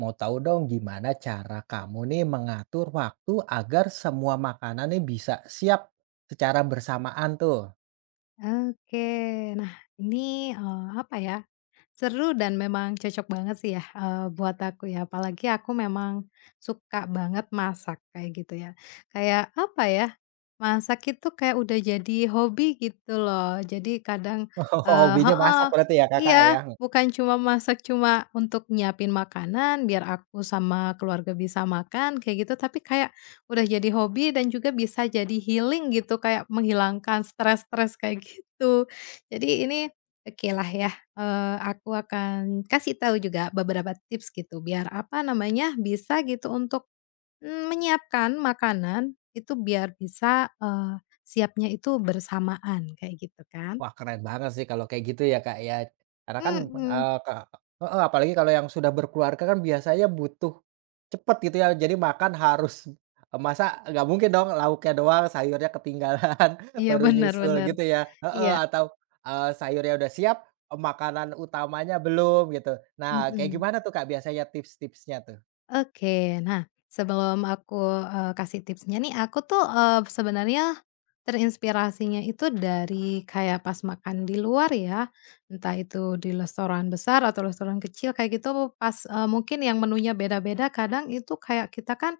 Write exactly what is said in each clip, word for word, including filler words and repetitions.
Mau tahu dong gimana cara kamu nih mengatur waktu agar semua makanan nih bisa siap secara bersamaan tuh? Oke. Nah, ini, eee, apa ya, seru dan memang cocok banget sih ya, eee, buat aku ya, apalagi aku memang suka banget masak, kayak gitu ya. Kayak, apa ya, masak itu kayak udah jadi hobi gitu loh. Jadi kadang eee, Hobinya masak heeh, berarti ya Kakak ya? iya, bukan cuma masak cuma untuk nyiapin makanan biar aku sama keluarga bisa makan, kayak gitu, tapi kayak udah jadi hobi dan juga bisa jadi healing gitu, kayak menghilangkan stres-stres kayak gitu. Jadi ini oke lah ya, eee, aku akan kasih tahu juga beberapa tips gitu biar, apa namanya, bisa gitu untuk, mmm, menyiapkan makanan itu biar bisa, eee, siapnya itu bersamaan kayak gitu kan. Wah, keren banget sih kalau kayak gitu ya, Kak, ya. Karena kan, Mhm, eee, ke heeh, apalagi kalau yang sudah berkeluarga kan biasanya butuh cepet gitu ya, jadi makan harus eee, masa nggak mungkin dong lauknya doang, sayurnya ketinggalan iya baru nyusul benar-benar. gitu ya heeh, Iya, atau, eee, sayurnya udah siap, eee, makanan utamanya belum gitu. Nah, kayak mhm. gimana tuh, Kak, biasanya tips-tipsnya tuh? Oke, nah sebelum aku, eee, kasih tipsnya nih, aku tuh, eee, sebenarnya terinspirasinya itu dari kayak pas makan di luar ya, entah itu di restoran besar atau restoran kecil kayak gitu pas, eee, mungkin yang menunya beda-beda kadang itu kayak kita kan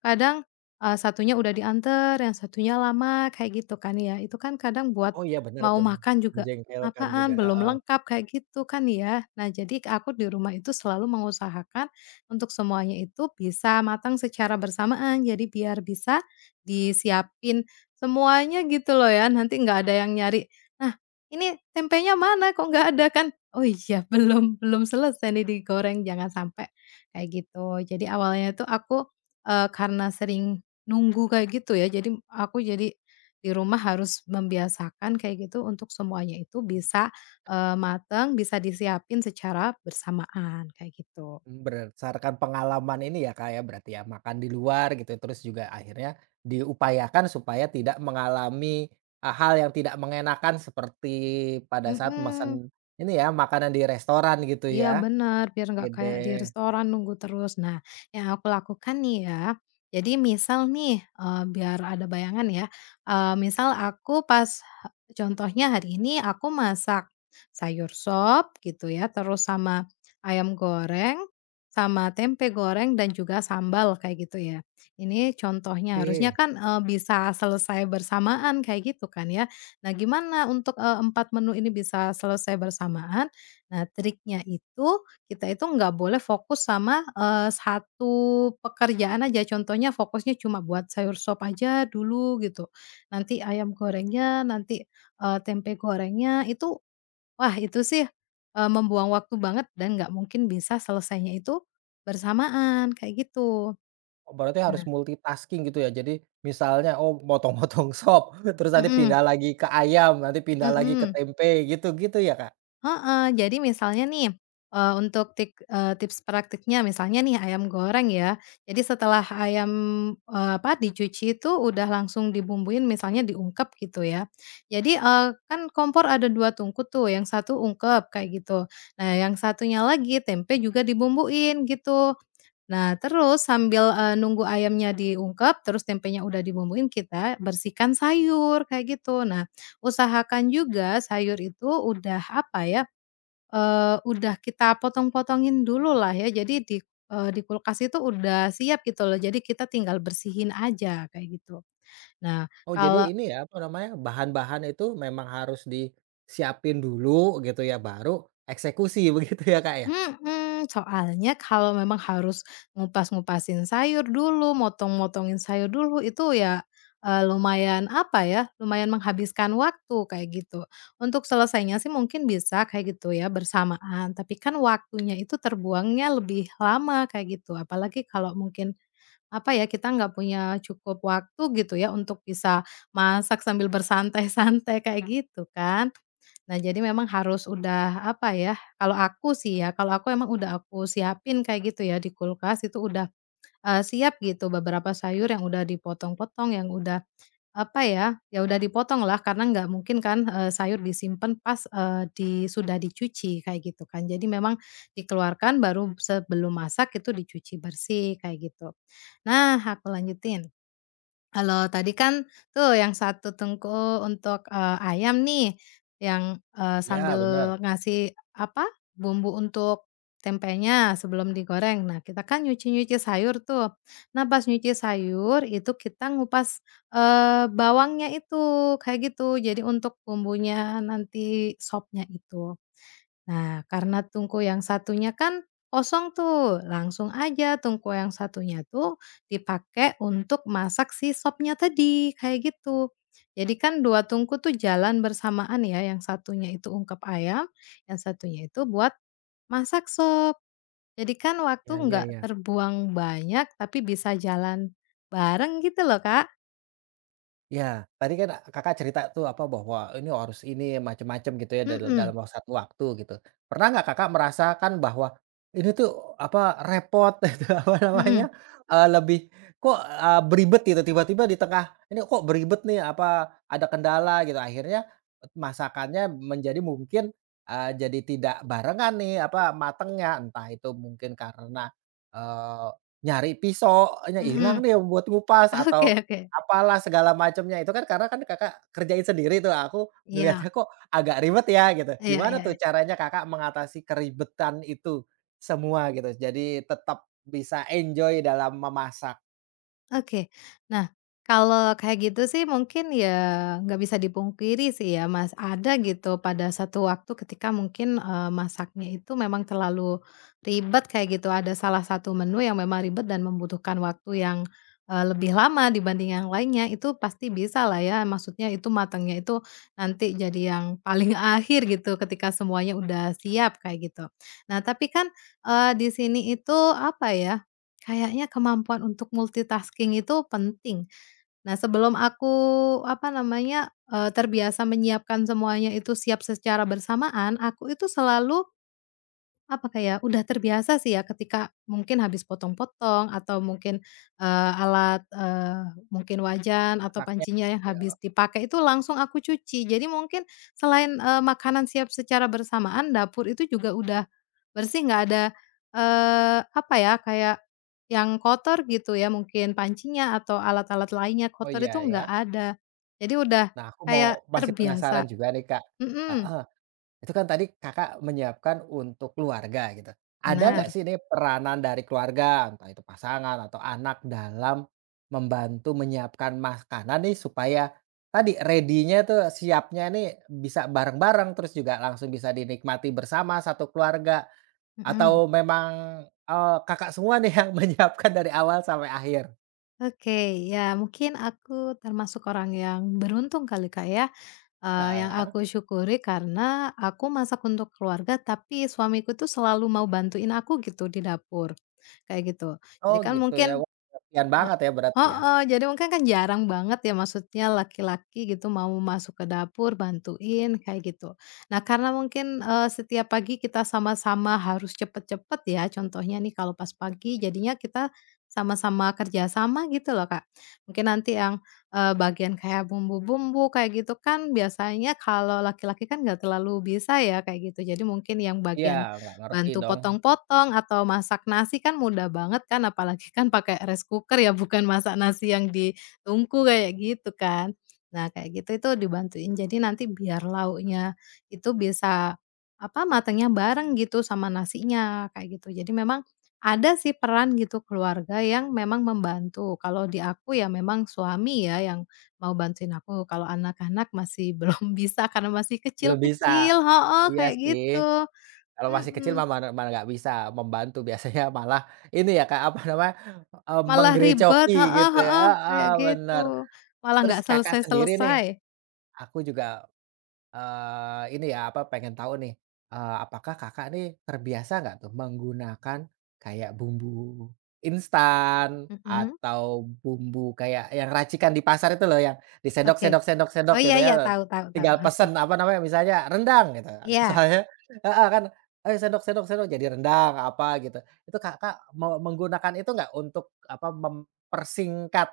kadang, eee, satunya udah diantar yang satunya lama, kayak gitu kan ya. Itu kan kadang buat Oh iya, bener mau tuh, makan juga, menjengkelkan juga, "Apaan, belum heeh. lengkap," kayak gitu kan ya. Nah, jadi aku di rumah itu selalu mengusahakan untuk semuanya itu bisa matang secara bersamaan. Jadi biar bisa disiapin semuanya gitu loh ya, nanti nggak ada yang nyari, "Nah, ini tempenya mana kok nggak ada?" Kan, "Oh iya, belum belum selesai nih digoreng," jangan sampai kayak gitu. Jadi awalnya tuh aku Eee, karena sering nunggu kayak gitu ya, jadi aku jadi di rumah harus membiasakan kayak gitu untuk semuanya itu bisa, eee, mateng, bisa disiapin secara bersamaan kayak gitu. Berdasarkan pengalaman ini ya, Kak, ya, berarti ya, makan di luar gitu, terus juga akhirnya diupayakan supaya tidak mengalami, eee, hal yang tidak mengenakan seperti pada saat Mhm. mesen ini ya, makanan di restoran gitu Iya ya. benar, biar nggak kayak di Oke restoran nunggu terus. Nah, yang aku lakukan nih ya, jadi misal nih, eee, biar ada bayangan ya, eee, misal aku pas contohnya hari ini aku masak sayur sop gitu ya, terus sama ayam goreng, sama tempe goreng dan juga sambal kayak gitu ya. Ini contohnya, harusnya oke. kan, eee, bisa selesai bersamaan kayak gitu kan ya. Nah gimana untuk, eee, empat menu ini bisa selesai bersamaan. Nah, triknya itu kita itu nggak boleh fokus sama, eee, satu pekerjaan aja. Contohnya fokusnya cuma buat sayur sop aja dulu gitu. Nanti ayam gorengnya, nanti, eee, tempe gorengnya itu wah itu sih, eee, membuang waktu banget dan nggak mungkin bisa selesainya itu bersamaan, kayak gitu. Oh, berarti harus Nah, multitasking gitu ya. Jadi misalnya, oh, motong-motong sop, terus nanti mhm pindah lagi ke ayam, nanti pindah lagi ke mhm. tempe, gitu-gitu ya, Kak? Heeh, jadi misalnya nih, eee, untuk tik eee, tips praktiknya misalnya nih ayam goreng ya, jadi setelah ayam, eee, apa, dicuci itu udah langsung dibumbuin misalnya diungkep gitu ya. Jadi, eee, kan kompor ada dua tungku tuh, yang satu ungkep kayak gitu. Nah yang satunya lagi tempe juga dibumbuin gitu. Nah terus sambil, eee, nunggu ayamnya diungkep, terus tempenya udah dibumbuin, kita bersihkan sayur kayak gitu. Nah usahakan juga sayur itu udah, apa ya, Eee, udah kita potong-potongin dulu lah ya, jadi di eee, di kulkas itu udah siap gitu loh, jadi kita tinggal bersihin aja kayak gitu. Nah, Oh kalau jadi ini ya, apa namanya, bahan-bahan itu memang harus disiapin dulu gitu ya, baru eksekusi begitu ya, Kak, ya? mhm, soalnya kalau memang harus ngupas-ngupasin sayur dulu, motong-motongin sayur dulu, itu ya, eee, lumayan apa ya, lumayan menghabiskan waktu kayak gitu. Untuk selesainya sih mungkin bisa kayak gitu ya, bersamaan, tapi kan waktunya itu terbuangnya lebih lama kayak gitu, apalagi kalau mungkin apa ya, kita nggak punya cukup waktu gitu ya untuk bisa masak sambil bersantai-santai kayak gitu kan. Nah, jadi memang harus udah apa ya, kalau aku sih ya, kalau aku emang udah aku siapin kayak gitu ya di kulkas itu udah, eee, siap gitu beberapa sayur yang udah dipotong-potong, yang udah apa ya, ya udah dipotong lah karena nggak mungkin kan, eee, sayur disimpan pas, eee, di sudah dicuci kayak gitu kan. Jadi memang dikeluarkan baru sebelum masak itu dicuci bersih kayak gitu. Nah, aku lanjutin. Kalau tadi kan tuh yang satu tungku untuk, eee, ayam nih, yang, eee, Ya sambil benar. ngasih apa, bumbu untuk tempenya sebelum digoreng. Nah, kita kan nyuci-nyuci sayur tuh. Nah, pas nyuci sayur itu kita ngupas, eee, bawangnya itu, kayak gitu. Jadi untuk bumbunya nanti sopnya itu. Nah, karena tungku yang satunya kan kosong tuh, langsung aja tungku yang satunya tuh dipakai untuk masak si sopnya tadi, kayak gitu. Jadi kan dua tungku tuh jalan bersamaan ya, yang satunya itu ungkep ayam, yang satunya itu buat masak sop. Jadi kan waktu Ya ya nggak ya. terbuang banyak, tapi bisa jalan bareng gitu loh, Kak. Ya tadi kan ah, Kakak cerita tuh apa, bahwa ini harus ini, macam-macam gitu ya dal Mhm dalam. Mhm. Satu waktu gitu. Pernah nggak Kakak merasakan bahwa ini tuh apa, repot itu apa mhm namanya, eee, lebih kok, eee, beribet gitu tiba-tiba di tengah, ini kok beribet nih apa, ada kendala gitu akhirnya masakannya menjadi mungkin, eee, jadi tidak barengan nih apa, matengnya. Entah itu mungkin karena, eee, nyari pisaunya mhm hilang mhm. nih yang buat ngupas Oke atau oke. apalah segala macamnya itu kan karena kan Kakak kerjain sendiri tuh, aku Iya. ngelihatnya kok agak ribet ya gitu. Iya Gimana iya tuh iya. caranya Kakak mengatasi keribetan itu semua gitu? Jadi tetap bisa enjoy dalam memasak Oke. Nah, kalau kayak gitu sih mungkin ya nggak bisa dipungkiri sih ya, Mas, ada gitu pada satu waktu ketika mungkin, eee, masaknya itu memang terlalu ribet kayak gitu, ada salah satu menu yang memang ribet dan membutuhkan waktu yang, eee, lebih lama dibanding yang lainnya, itu pasti bisa lah ya, maksudnya itu matangnya itu nanti jadi yang paling akhir gitu ketika semuanya udah siap kayak gitu. Nah, tapi kan, eee, di sini itu apa ya, kayaknya kemampuan untuk multitasking itu penting. Nah, sebelum aku, apa namanya, eee, terbiasa menyiapkan semuanya itu siap secara bersamaan, aku itu selalu apa kayak, udah terbiasa sih ya ketika mungkin habis potong-potong atau mungkin, eee, alat, eee, mungkin wajan atau masaknya. pancinya yang Iya. habis dipakai itu langsung aku cuci. Jadi mungkin selain, eee, makanan siap secara bersamaan, dapur itu juga udah bersih, nggak ada, eee, apa ya, kayak yang kotor gitu ya, mungkin pancinya atau alat-alat lainnya Oh kotor itu iya nggak ya. ada. Jadi udah Nah aku mau kayak masih penasaran terbiasa. juga nih Kak. Mhm, Heeh. Itu kan tadi Kakak menyiapkan untuk keluarga gitu. Ada nggak benar, sih ini peranan dari keluarga, entah itu pasangan atau anak dalam membantu menyiapkan makanan nih supaya tadi ready-nya tuh, siapnya nih bisa bareng-bareng, terus juga langsung bisa dinikmati bersama satu keluarga mhm. atau memang, eee, Kakak semua nih yang menyiapkan dari awal sampai akhir? Oke, ya mungkin aku termasuk orang yang beruntung kali Kak ya, eee, yang Heeh. aku syukuri karena aku masak untuk keluarga tapi suamiku tuh selalu mau bantuin aku gitu di dapur, kayak gitu. Oh Jadi kan gitu ya, mungkin wah pengertian E banget ya berarti ya? heeh, jadi mungkin kan jarang banget ya maksudnya laki-laki gitu mau masuk ke dapur bantuin kayak gitu. Nah karena mungkin, eee, setiap pagi kita sama-sama harus cepet-cepet ya contohnya nih kalau pas pagi jadinya kita sama-sama kerjasama gitu loh, Kak. Mungkin nanti yang, eee, bagian kayak bumbu-bumbu kayak gitu kan biasanya kalau laki-laki kan nggak terlalu bisa ya kayak gitu jadi mungkin yang Iya, bagian nggak ngerti bantu dong. potong-potong atau masak nasi kan mudah banget kan, apalagi kan pakai rice cooker ya, bukan masak nasi yang ditungku kayak gitu kan. Nah, kayak gitu itu dibantuin, jadi nanti biar lauknya itu bisa, apa, matangnya bareng gitu sama nasinya, kayak gitu. Jadi memang ada sih peran gitu keluarga yang memang membantu. Kalau di aku ya memang suami ya yang mau bantuin aku, kalau anak-anak masih belum bisa karena masih Belum bisa. kecil-kecil heeh, Iya kayak sih. gitu. Kalau masih kecil Mhm. mah mana mana nggak bisa membantu, biasanya malah ini ya, Kak, apa namanya, eee, Malah ribet, menggerecoki heeh gitu ya heeh, heeh, kayak gitu. bener. Malah Terus nggak Kakak sendiri nih, selesai-selesai. aku juga Eee, ini ya, apa, pengen tahu nih, eee, apakah Kakak nih terbiasa nggak tuh menggunakan kayak bumbu instan Mhm, atau bumbu kayak yang racikan di pasar itu loh, yang disendok oke. sendok sendok sendok Oh, gitu iya iya, ya, tahu tahu tahu, tinggal heeh. pesen, apa namanya, misalnya rendang gitu. Iya, Soalnya heeh, kan, "Ayo sendok sendok sendok," jadi rendang, apa gitu. Itu Kakak mau menggunakan itu nggak untuk, apa, mempersingkat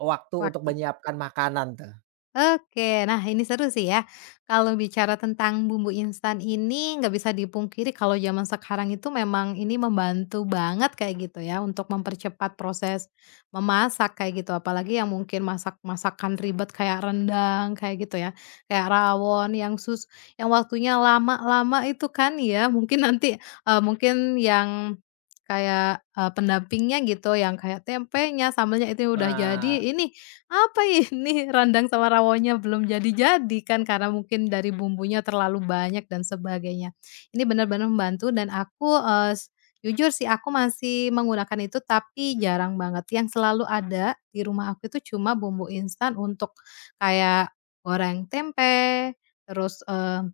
waktu untuk waktu. menyiapkan makanan tuh? Oke, nah ini seru sih ya. Kalau bicara tentang bumbu instan ini nggak bisa dipungkiri kalau zaman sekarang itu memang ini membantu banget kayak gitu ya untuk mempercepat proses memasak kayak gitu. Apalagi yang mungkin masak masakan ribet kayak rendang kayak gitu ya. Kayak rawon yang sus yang waktunya lama-lama itu kan ya. Mungkin nanti eh, mungkin yang kayak eh, pendampingnya gitu yang kayak tempenya sambelnya itu udah jadi. Nah, Ini apa ini, rendang sama rawonnya belum jadi-jadi kan karena mungkin dari bumbunya terlalu banyak dan sebagainya. Ini benar-benar membantu dan aku, eee, s jujur sih aku masih menggunakan itu tapi jarang banget. Yang selalu ada di rumah aku itu cuma bumbu instan untuk kayak goreng tempe, terus, eee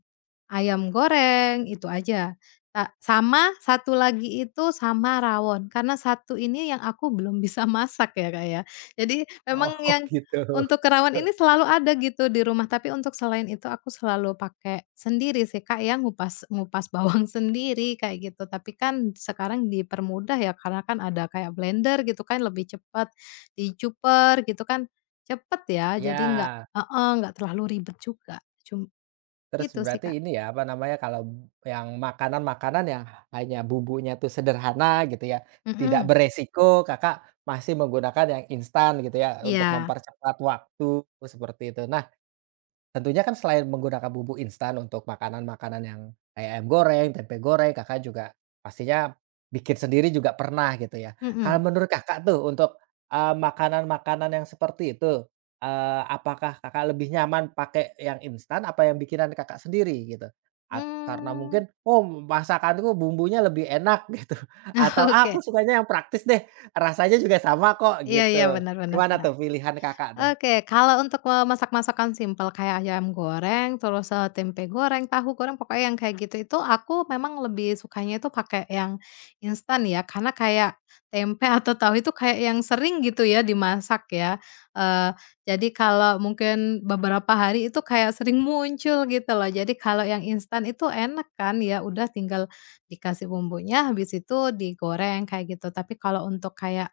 ayam goreng, itu aja. Ta sama satu lagi itu sama rawon, karena satu ini yang aku belum bisa masak ya, Kak, ya. Jadi memang oh yang gitu. untuk kerawon ini selalu ada gitu di rumah, tapi untuk selain itu aku selalu pakai sendiri sih, Kak, yang ngupas ngupas bawang sendiri kayak gitu. Tapi kan sekarang dipermudah ya karena kan ada kayak blender gitu kan lebih cepat, dicuper gitu kan cepet ya, jadi nggak Ya heeh, nggak terlalu ribet juga. Cum terus Itu sih, berarti Kak. ini ya, apa namanya, kalau yang makanan-makanan yang hanya bumbunya tuh sederhana gitu ya, tidak Mhm. beresiko, Kakak masih menggunakan yang instan gitu ya, untuk Iya, mempercepat waktu, seperti itu. Nah, tentunya kan selain menggunakan bumbu instan untuk makanan-makanan yang kayak ayam goreng, tempe goreng, Kakak juga pastinya bikin sendiri juga pernah gitu ya. Kalau mhm, menurut Kakak tuh untuk, eee, makanan-makanan yang seperti itu, eee, apakah Kakak lebih nyaman pakai yang instan apa yang bikinan Kakak sendiri gitu? At karena mmm, mungkin, "Oh, masakanku bumbunya lebih enak," gitu, atau, "Ah, aku oke, sukanya yang praktis deh, rasanya juga sama kok," iya iya, gitu. benar benar Gimana benar. tuh pilihan Kakak tuh? Oke, kalau untuk, eee, masak masakan simpel kayak ayam goreng, terus, eee, tempe goreng, tahu goreng, pokoknya yang kayak gitu itu aku memang lebih sukanya itu pakai yang instan ya, karena kayak tempe atau tahu itu kayak yang sering gitu ya dimasak ya. Eee, jadi kalau mungkin beberapa hari itu kayak sering muncul gitu loh. Jadi kalau yang instan itu enak kan ya, udah tinggal dikasih bumbunya, habis itu digoreng kayak gitu. Tapi kalau untuk kayak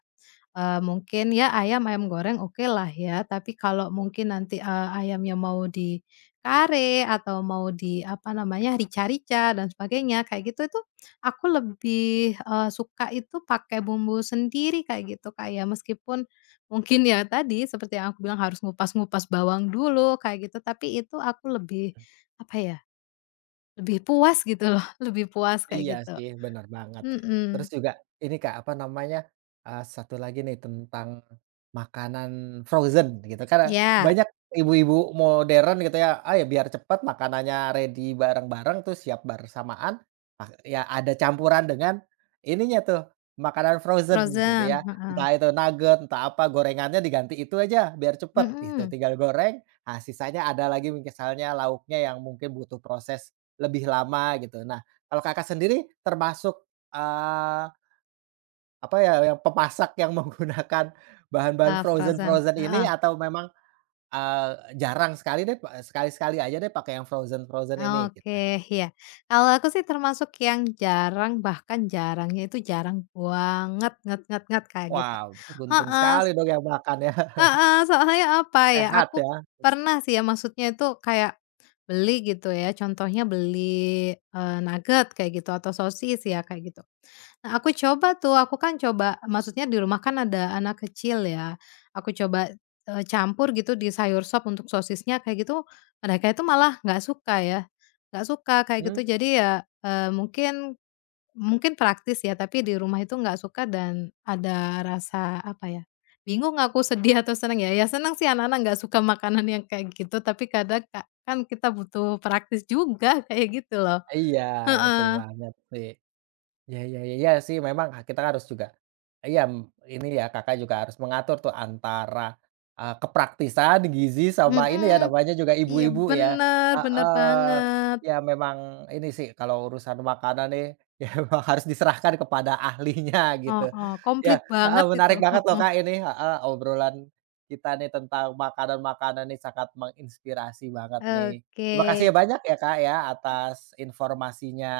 Eee, mungkin ya ayam, ayam goreng oke lah ya, tapi kalau mungkin nanti, eee, ayamnya mau dikare atau mau di apa namanya, rica-rica dan sebagainya kayak gitu itu aku lebih, eee, suka itu pakai bumbu sendiri kayak gitu, Kak, ya. Meskipun mungkin ya tadi seperti yang aku bilang harus ngupas-ngupas bawang dulu kayak gitu, tapi itu aku lebih apa ya, lebih puas gitu loh, lebih puas Iya kayak gitu. sih, bener banget. Terus Mhm. juga ini Kak, apa namanya, eee, satu lagi nih tentang makanan frozen gitu, kan Ya, banyak ibu-ibu modern gitu ya, "Ah, ya biar cepet makanannya ready bareng-bareng tuh siap bersamaan," ah, ya ada campuran dengan ininya tuh, makanan frozen gitu frozen, ya. heeh. Entah itu nugget, entah apa, gorengannya diganti itu aja biar cepet gitu, Mhm. tinggal goreng, ah, sisanya ada lagi misalnya lauknya yang mungkin butuh proses lebih lama gitu. Nah kalau Kakak sendiri termasuk, eee, apa ya, yang pemasak yang menggunakan bahan-bahan Ah, frozen, frozen-frozen ini heeh. atau memang, eee, jarang sekali deh, pa sekali-sekali aja deh pakai yang frozen-frozen ini Oke, gitu? iya. Kalau aku sih termasuk yang jarang, bahkan jarangnya itu jarang banget, nget nget nget kayak gitu. Wow, beruntung Heeh. sekali dong yang makan ya, Heeh, soalnya apa ya, sehat aku ya. pernah sih ya maksudnya itu kayak beli gitu ya, contohnya beli, eee, nugget kayak gitu atau sosis ya kayak gitu. Nah aku coba tuh, aku kan coba maksudnya di rumah kan ada anak kecil ya, aku coba, eee, campur gitu di sayur sop untuk sosisnya kayak gitu, mereka itu malah nggak suka ya, nggak suka kayak Mmm, gitu. Jadi ya, eee, mungkin mungkin praktis ya, tapi di rumah itu nggak suka dan ada rasa apa ya, bingung aku sedih atau seneng ya, ya seneng sih anak-anak nggak suka makanan yang kayak gitu, tapi kadang ka kan kita butuh praktis juga kayak gitu loh. iya betul Heeh, banget sih. Ya ya ya ya sih memang ah, kita harus juga iya, mmm, ini ya Kakak juga harus mengatur tuh antara, eee, kepraktisan gizi sama ini ya mhm, namanya juga iya ibu-ibu ya, bener bener heeh, banget, ya memang ini sih kalau urusan makanan nih ya memang harus diserahkan kepada ahlinya oh gitu. oh, komplit Ya, heeh, banget itu, menarik banget loh mhm, Kak ini, heeh, obrolan kita nih tentang makanan-makanan nih sangat menginspirasi banget nih. oke. Terima kasih ya banyak ya Kak ya atas informasinya.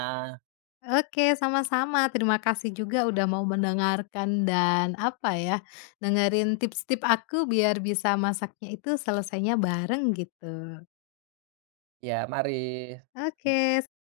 Oke, sama-sama. Terima kasih juga udah mau mendengarkan dan, apa ya, dengerin tips-tips aku biar bisa masaknya itu selesainya bareng gitu. Ya mari. Oke.